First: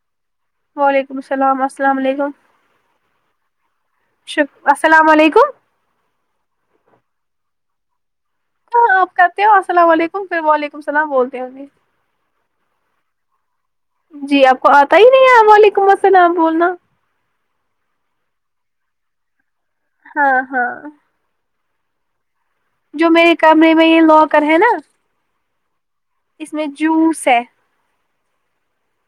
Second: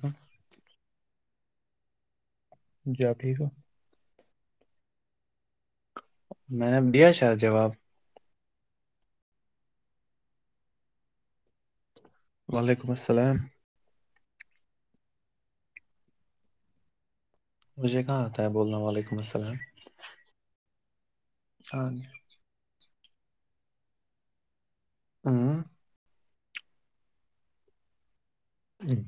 ہ [inaudible] وعلیکم السلام السلام علیکم جب ٹھیک ہے شپ السلام علیکم میں نے اب دیا شاید جواب ہاں آپ کرتے ہو السلام علیکم پھر وعلیکم السلام بولتے ہوے وعلیکم السلام جی آپ کو آتا ہی نہیں ہے وعلیکم السلام بولنا مجھے کہاں آتا ہے بولنا وعلیکم السلام ہاں ہاں ہاں جو میرے کمرے میں یہ لاکر ہے نا ہوں اس میں جوس ہے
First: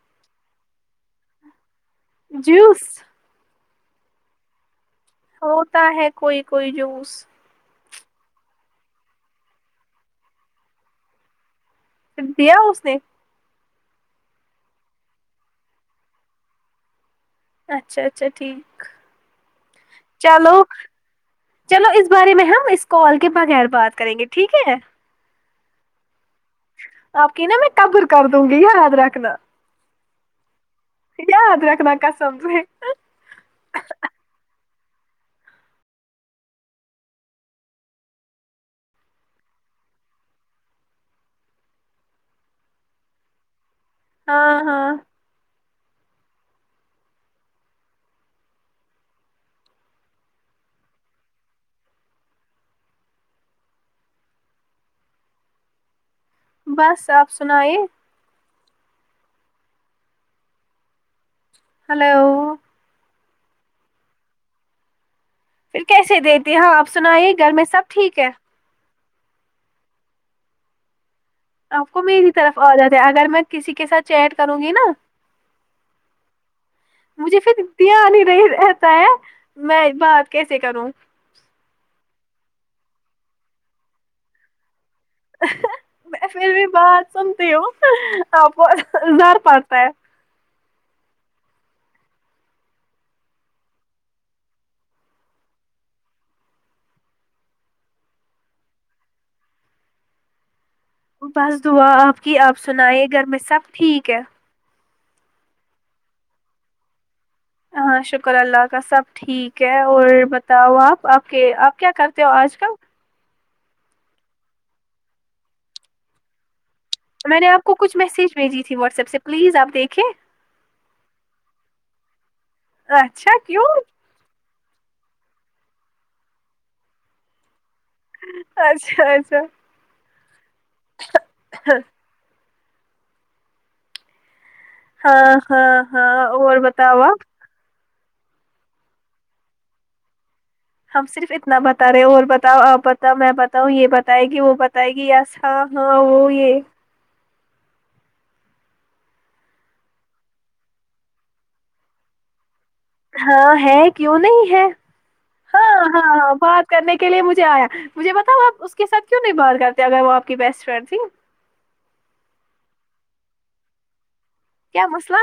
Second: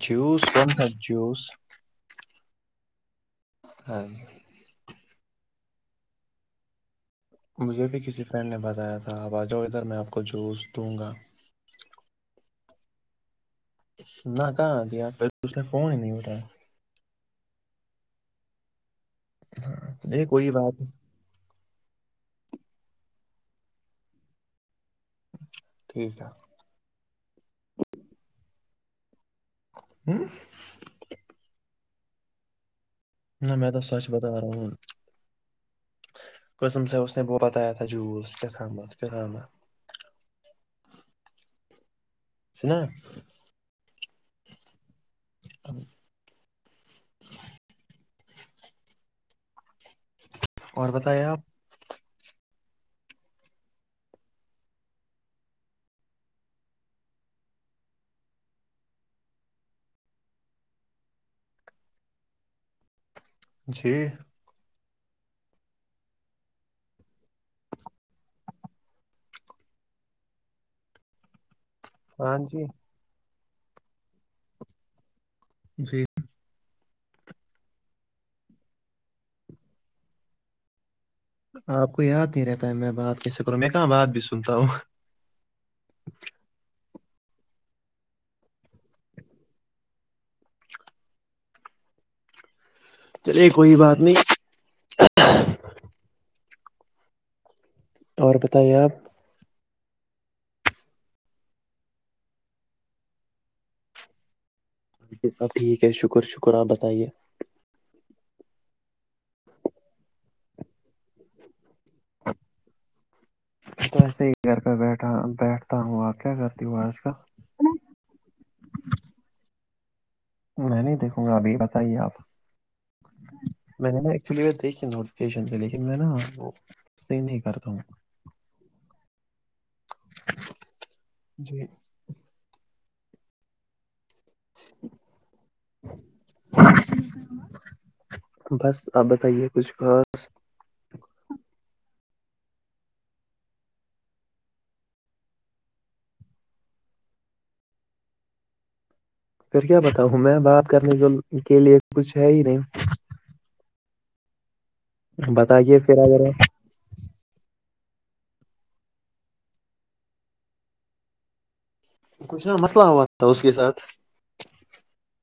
جوس بن ہے جوس جوس ہاں ہوتا ہے کوئی کوئی جوس مجھے بھی کسی فرینڈ نے بتایا تھا آپ آ جاؤ ادھر میں آپ کو جوس دوں گا دیا اس نے نہ کہاں دیا اس نے فون ہی نہیں اٹھایا اچھا اچھا ٹھیک یہ کوئی چلو بات نہیں چلو اس بارے میں ہم اس کال کے بغیر بات کریں گے ٹھیک ہے ٹھیک ہے آپ کہ نا میں قبر کر دوں گی یاد رکھنا ہوں یاد رکھنا کسم سے نہ میں تو سچ بتا رہا ہوں قسم سے اس نے وہ بتایا تھا جوس کتت کامت سنا ہاں ہاں ا [inaudible] اور بتایے آپ بس آپ سنائے ہلو جی پھر کیسے دیتی ہاں آپ سنائیے گھر میں سب ٹھیک ہے آپ کو میری ہاں طرف جی عادت ہے اگر میں کسی کے ساتھ چیٹ کروں گی نا جی مجھے پھر دھیان ہی نہیں رہتا ہے میں بات کیسے کروں آپ کو یاد نہیں رہتا ہے میں بات کیسے کروں میں کہاں بات بھی سنتا ہوں میں پھر بھی بات سنتی ہوں آپ کو زر پڑتا ہے چلئے کوئی بات نہیں اور بتائیے آپ بس دعا آپ کی آپ سنائے گھر میں سب ٹھیک ہے بالکل سب ٹھیک ہے شکر شکر آپ بتائیے ہاں شکر اللہ کا سب ٹھیک ہے اور بتاؤ آپ آپ کے آپ کیا کرتے ہو آج کل میں تو ویسے ہی گھر پے بیٹھا بیٹھتا ہوں آپ کیا کرتی ہوں آج کل میں نے آپ کو کچھ میسج بھیجی تھی واٹس ایپ سے پلیز آپ دیکھے میں نہیں دیکھوں گا ابھی بتائیے آپ اچھا کیوں میں نے نا یہ چلئیے دیکھی نوٹیفکیشن سے لیکن میں نا آپ کو سین نہیں کرتا ہوں اچھا اچھا جی ہاں ہاں ہاں اور بتاؤ آپ بس آپ بتائیے کچھ ہا ہم صرف اتنا بتا رہے اور بتاؤ آپ بتاؤ میں بتاؤں یہ بتائے گی وہ بتائے گی یس ہاں ہاں وہ یہ پھر کیا بتاؤں میں بات کرنے کو کے لیے کچھ ہے ہی نہیں ہاں ہے کیوں نہیں ہے بتائیے ہاں ہاں پھر اگر ہاں بات کرنے کے لیے مجھے آیا مجھے بتاؤ آپ اس کے ساتھ کیوں نہیں بات کرتے اگر وہ آپ کی بیسٹ فرینڈ تھی کچھ نا مسئلہ ہوا تھا اس کے ساتھ کیا مسئلہ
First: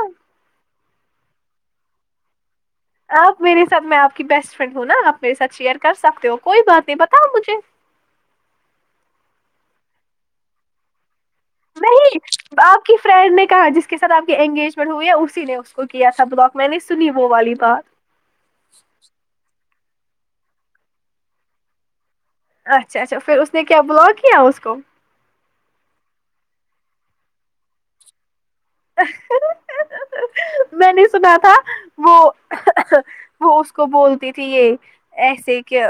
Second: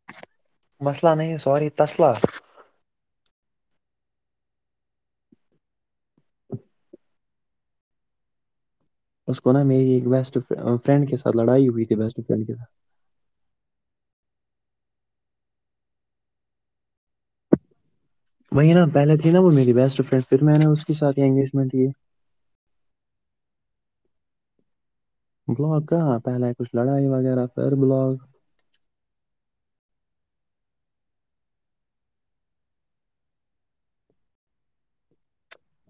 مسئلہ نہیں سوری تسلح آپ میرے ساتھ میں آپ کی بیسٹ فرینڈ ہوں نا آپ میرے ساتھ شیئر کر سکتے ہو کوئی بات نہیں بتاؤ مجھے اس کو نا میری بیسٹ فرینڈ کے ساتھ لڑائی ہوئی تھی نہیں بیسٹ فرینڈ کے ساتھ آپ کی فرینڈ نے کہا جس کے ساتھ آپ کی انگیجمنٹ ہوئی ہے اسی نے اس کو کیا تھا بلاک میں نے سنی وہ والی بات وہی نا پہلے تھی نا وہ میری بیسٹ فرینڈ پھر میں نے اس کے ساتھ ہی انگیجمنٹ کی اچھا اچھا پھر اس نے کیا بلاک کیا اس کو بلاک کہاں پہلے کچھ لڑائی وغیرہ پھر بلاک اہ ہا ہا ہا ہا میں نے سنا تھا وہ وہ اس کو بولتی تھی یہ ایسے کہ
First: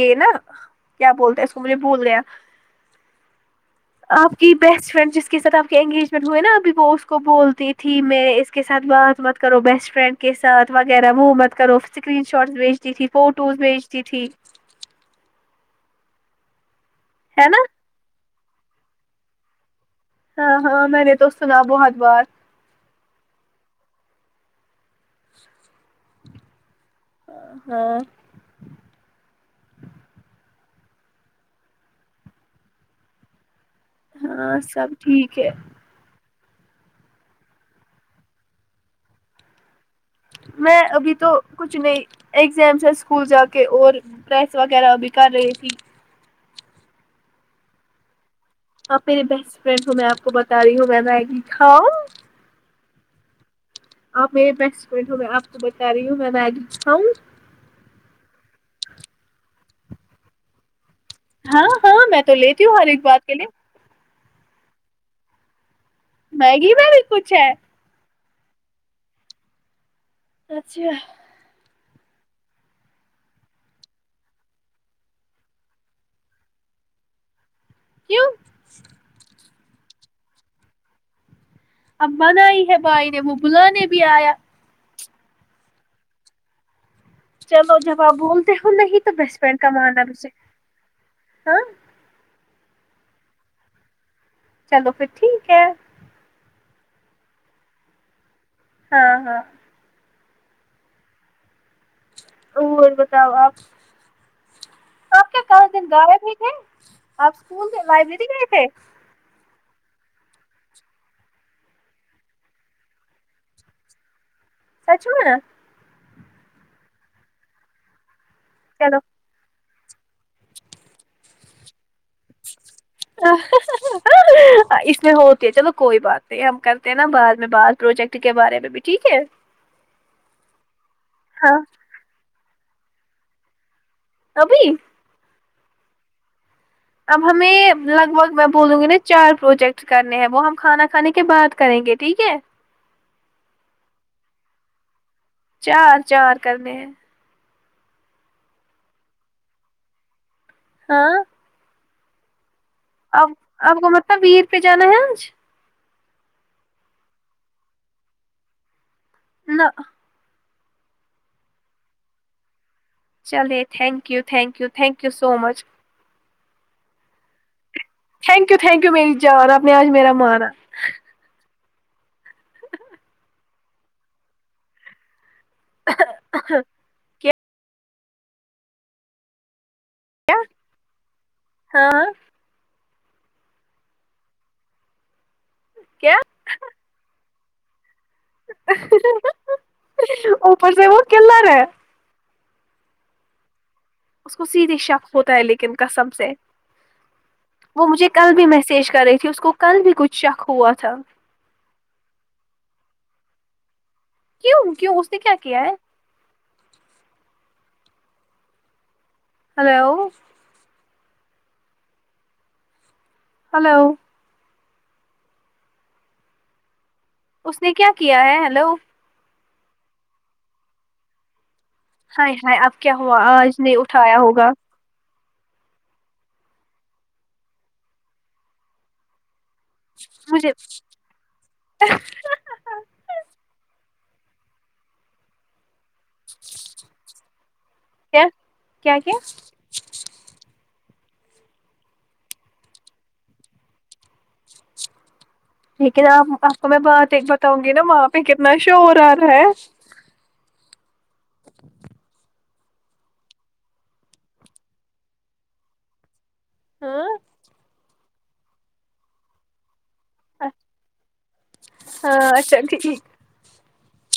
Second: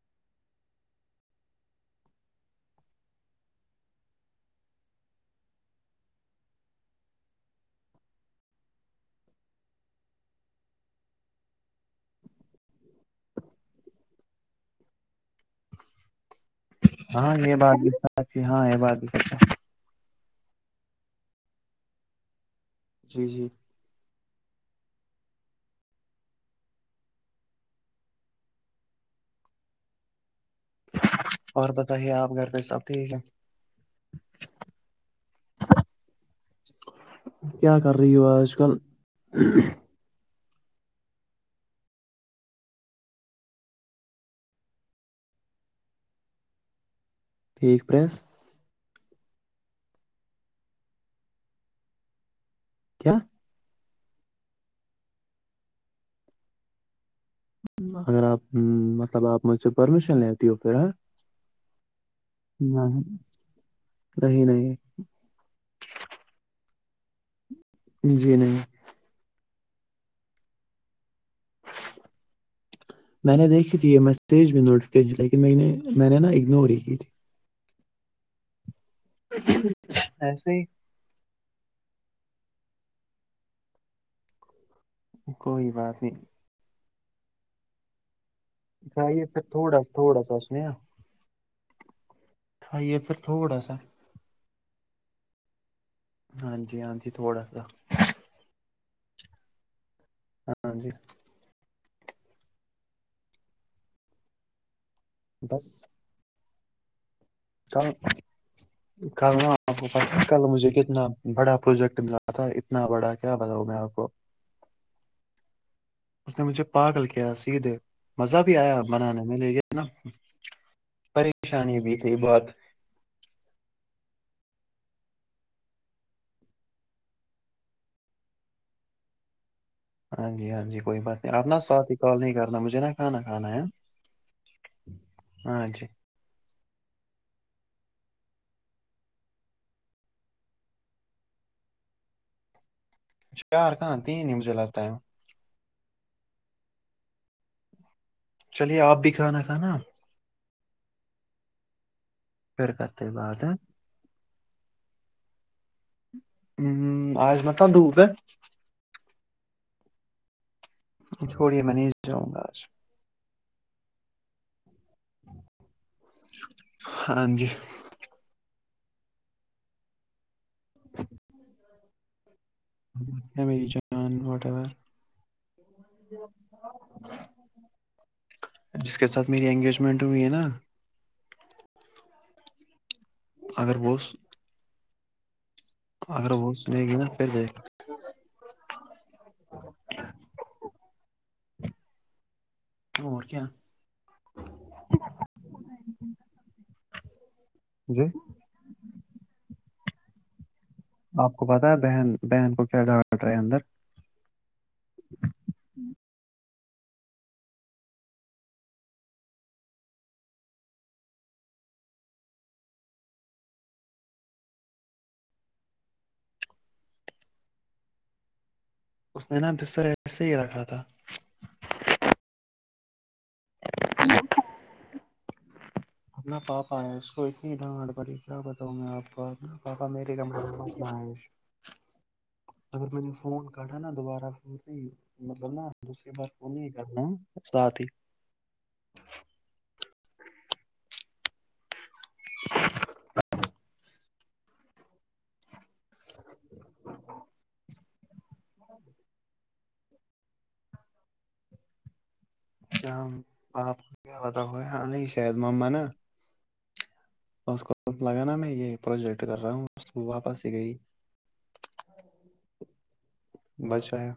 یہ نا کیا بولتے اس کو مجھے بھول گیا آپ کی بیسٹ فرینڈ جس کے ساتھ آپ کے انگیجمنٹ ہوئے نا ابھی وہ کو بولتی تھی میں اس کے ساتھ بات مت کرو بیسٹ فرینڈ کے ساتھ وغیرہ وہ مت کرو اسکرین شاٹس بھیجتی تھی فوٹوز بھیجتی تھی ہاں ہے یہ نا بات بھی صحیح ہاں یہ بات بھی صحیح ہاں ہاں میں نے تو سنا بہت بار جی جی ہاں اور بتائیے آپ گھر پہ سب ٹھیک ہے ہاں سب ٹھیک ہے کیا کر رہی ہو آج کل میں ابھی تو کچھ نہیں اگزام سے اسکول جا کے اور پریس وغیرہ بھی کر رہی تھی ٹھیک پریس آپ میرے بیسٹ فرینڈ ہو میں آپ کو بتا رہی ہوں میں میگی کھاؤں کیا آپ میرے بیسٹ فرینڈ ہے میں آپ کو بتا رہی ہوں میں میگی کھاؤں اگر آپ مطلب آپ مجھ سے پرمیشن لیتی ہو پھر اہ ہاں ہاں میں تو لیتی ہوں ہر ایک بات کے لیے نہیں نہیں میگی میں بھی کچھ ہے جی نہیں اچھا میں نے دیکھی تھی یہ میسیج بھی نوٹیفکیشن لیکن میں نے میں نے نا اگنور ہی کی تھی کیوں ایسے ہی اب بنائی ہے بھائی نے وہ بلانے بھی آیا کوئی بات نہیں چلو جب آپ بول کھائی یہ پھر تھوڑا تھوڑا سنے نا ہاں کھائیے پھر تھوڑا سا چلو پھر ٹھیک ہے ہاں جی ہاں جی تھوڑا سا ہاں ہاں ہاں جی اور بتاؤ آپ آپ کے بس کہاں دن غائب بھی تھے آپ اسکول کہا پہ لائبریری گئے تھے کل آپ کو پتا ہے کل مجھے کتنا بڑا پروجیکٹ ملا تھا اتنا بڑا کیا بتاؤں میں آپ کو سچ میں اس نے مجھے پاگل کیا سیدھے مزہ بھی آیا چلو بنانے میں لیکن نا پریشانی بھی تھی بہت ہا ہا۔ ہ ہ اس میں ہوتی ہے چلو کوئی بات نہیں ہم کرتے ہیں نا بعد میں بات پروجیکٹ کے بارے میں ابھی ٹھیک ہے ہاں جی ہاں جی کوئی بات نہیں آپ ہاں نا ساتھ ہی کال نہیں کرنا مجھے نا کھانا کھانا ہے ابھی ہاں جی اب ہمیں لگ بھگ میں بولوں گی نا چار پروجیکٹ کرنے ہیں وہ ہم کھانا کھانے کے بات کریں گے ٹھیک ہے چار کہاں تین ہی مجھے لگتا ہے چار چار کر نے ہیں چلیے آپ بھی کھانا کھانا ہاں پھرکر اب آپ کو مطلب ویر پہ جانا ہے آج ہ آج مطلب دھوپ ہے نہ چھوڑیے میں نہیں جاؤں گا آج چلے thank you thank you thank you so much ہاں جی تھینک یو تھینک یو مری جان آپ نے آج میرا مانا اے میری جان واٹ آور [unintelligible] جس کے ساتھ میری انگیجمنٹ ہوئی ہے نا کہاں اگر وہ اس کیا اگر وہ سنے گی نا پھر دیکھ اوپر سے وہ کلرر ہے اور کیا اس کو سیدھے شک ہوتا ہے لیکن قسم سے وہ جی مجھے کل بھی میسج کر رہی تھی اس کو کل بھی کچھ شک ہوا تھا اپ کو پتا ہے بہن بہن کو کیا ڈانٹ رہا ہے اندر کیوں کیوں اس نے کیا کیا ہے ہیلو ہیلو اس نے کیا کیا ہے ہیلو اس نے نا بستر ایسے ہی رکھا تھا ہائے ہائے اب کیا ہوا آج نہیں اٹھایا ہوگا اپنا پاب ایا اس کو اتنی ڈانٹ پڑی کیا بتاؤں میں اپ کا اب نا پا پا میری کمرہ مجھے [unintelligible] اگر میں نے فون کاٹھا نا دوبارہ [unintelligible] مطلب نا دوسری بار فون نہیں کر نہ ساتھ ہی کیا کیا کیا لیکن آپ آپ کو میں بات ایک بتاؤں گی نا وہاں پہ کتنا شور آ رہا ہے کیا اپ کو کیا بتاؤں میں ہاں نہیں شاید مما نا ہاں اس کو لگا نا میں یہ پروجیکٹ کر رہا ہوں اس واپس ہی گئی ہاں اچھا ٹھیک بچ آیا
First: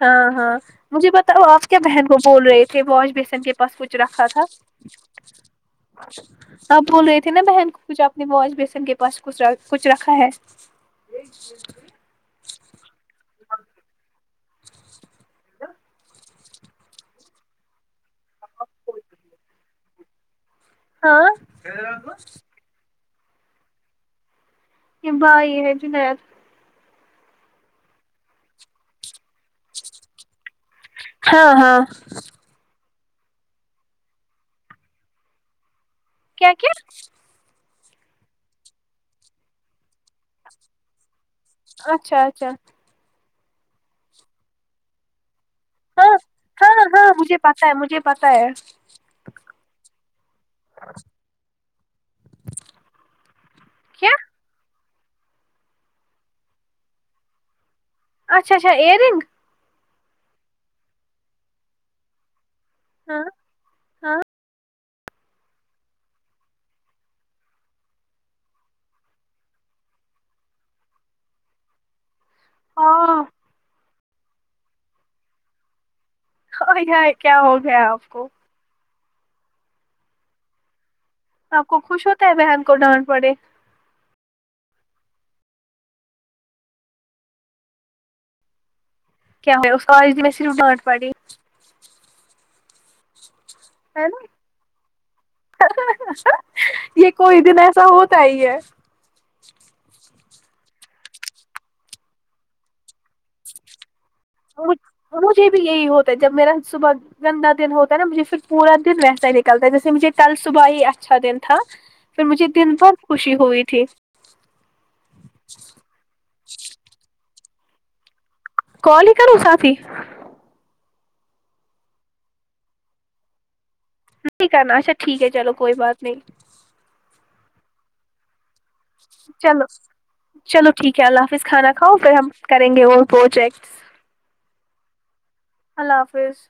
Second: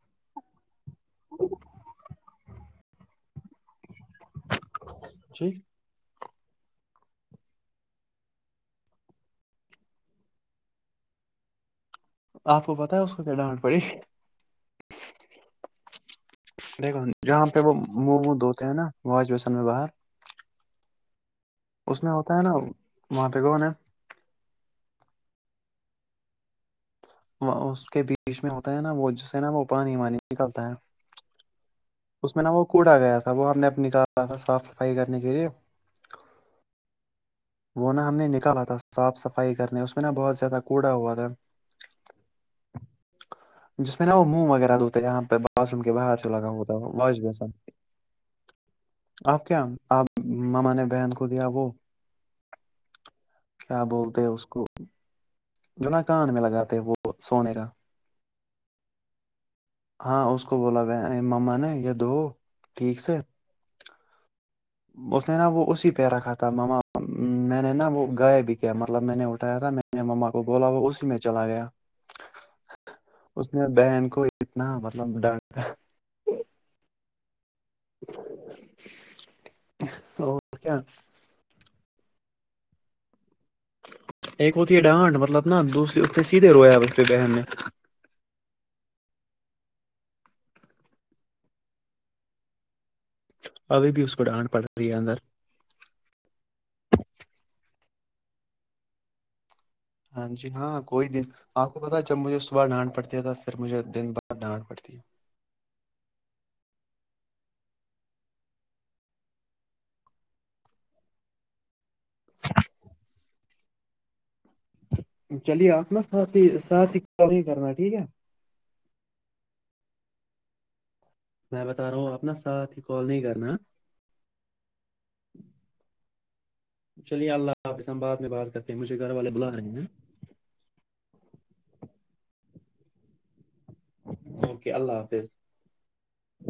ہاں ہاں مجھے بتاؤ اپ کیا بہن کو بول رہے تھے واش بیسن کے پاس کچھ رکھا تھا جی آپ بول رہے تھے نا بہن کچھ اپنے واش بیسن کے پاس کچھ کچھ رکھا ہے [inaudible] اپ کو پتا ہے اس کو کیا ڈانٹ پڑی دیکھو جہاں پہ وہ منہ وع دھوتے ہیں نا واش بیسن میں باہر ہاں اس میں ہوتا ہے نا وہاں پہ کون ہے یہ بھائی ہے جنید وہ اس کے بیچ میں ہوتا ہے نا وہ جسے نا وہ پانی وانی نکلتا ہے ہاں ہاں اس میں نا وہ کوڑ آگیا تھا وہ ہم نے اب نکالا تھا صاف صفائی کرنے کے لیے کیا کیا وہ نا ہم نے نکالا تھا صاف صفائی کرنے اس میں نا بہت زیادہ کوڑا ہوا تھا اچھا اچھا جس میں نا وہ منہ وغیرہ دھوتا یہاں پہ واشروم کے ہاں باہر جو لگا ہاں ہاں واش با مجھے پتا ہے مجھے پتا ہے آپ کیا آپ مما نے بہن کو دیا وہ کیا بولتے ہیں اس کو جونا کان میں لگاتے وہ سونے کا اچھا اچھا ائیرنگ ہاں اس کو بولا گیا مما نے یہ دھو ٹھیک سے ہاں اس نے نا وہ اسی پہ رکھا تھا ماما میں نے نا وہ گایا بھی کیا مطلب میں نے اٹھایا تھا میں مما کو بولا وہ اس میں چلا گیا ہاں اس نے بہن کو اتنا مطلب ڈانٹا او ہائی کیا ہو گیا آپ کو اور کیا آپ کو خوش ہوتا ہے بہن کو ڈانٹ پڑے ایک ہوتی ہے ڈانٹ مطلب نا دوسری ا پنے سیدھے رویا اس پہ بہن نے کیا ہو اس آج بھی میں صرف ڈانٹ پڑھی ابھی بھی ہے اس کو نا ڈانٹ پڑ تی ہے اندر یہ کوئی دن ایسا ہوتا ہی ہے ہاں جی ہاں کوئی دن آپ کو پتا ہے جب مجھے اس صبح ڈانٹ پڑتی ہے تھا پھر مجھے دن بعد ڈانٹ پڑتی ہے مجھ- مجھے بھی یہی ہوتا ہے جب میرا صبح گندا دن ہوتا ہے نا مجھے پھر پورا دن ویسا ہی نکلتا ہے جیسے مجھے کل صبح ہی اچھا دن تھا پھر مجھے دن بھر خوشی ہوئی تھی چلیے آپ نا ساتھی ساتھی کو ہی کرنا ٹھیک ہے کال ہی کرو ساتھ ہی میں بتا رہا ہوں آپ نا ساتھ ہی کال نہیں کرنا نہیں کرنا اچھا ٹھیک ہے چلو کوئی بات نہیں چلیے اللہ حافظ ہم بعد میں بات کر چلو چلو ٹھیک ہے اللہ حافظ کھانا کھاو پھر ہم کریں گے وہ ہوجیکس اوکے اللہ حافظ اللہ حافظ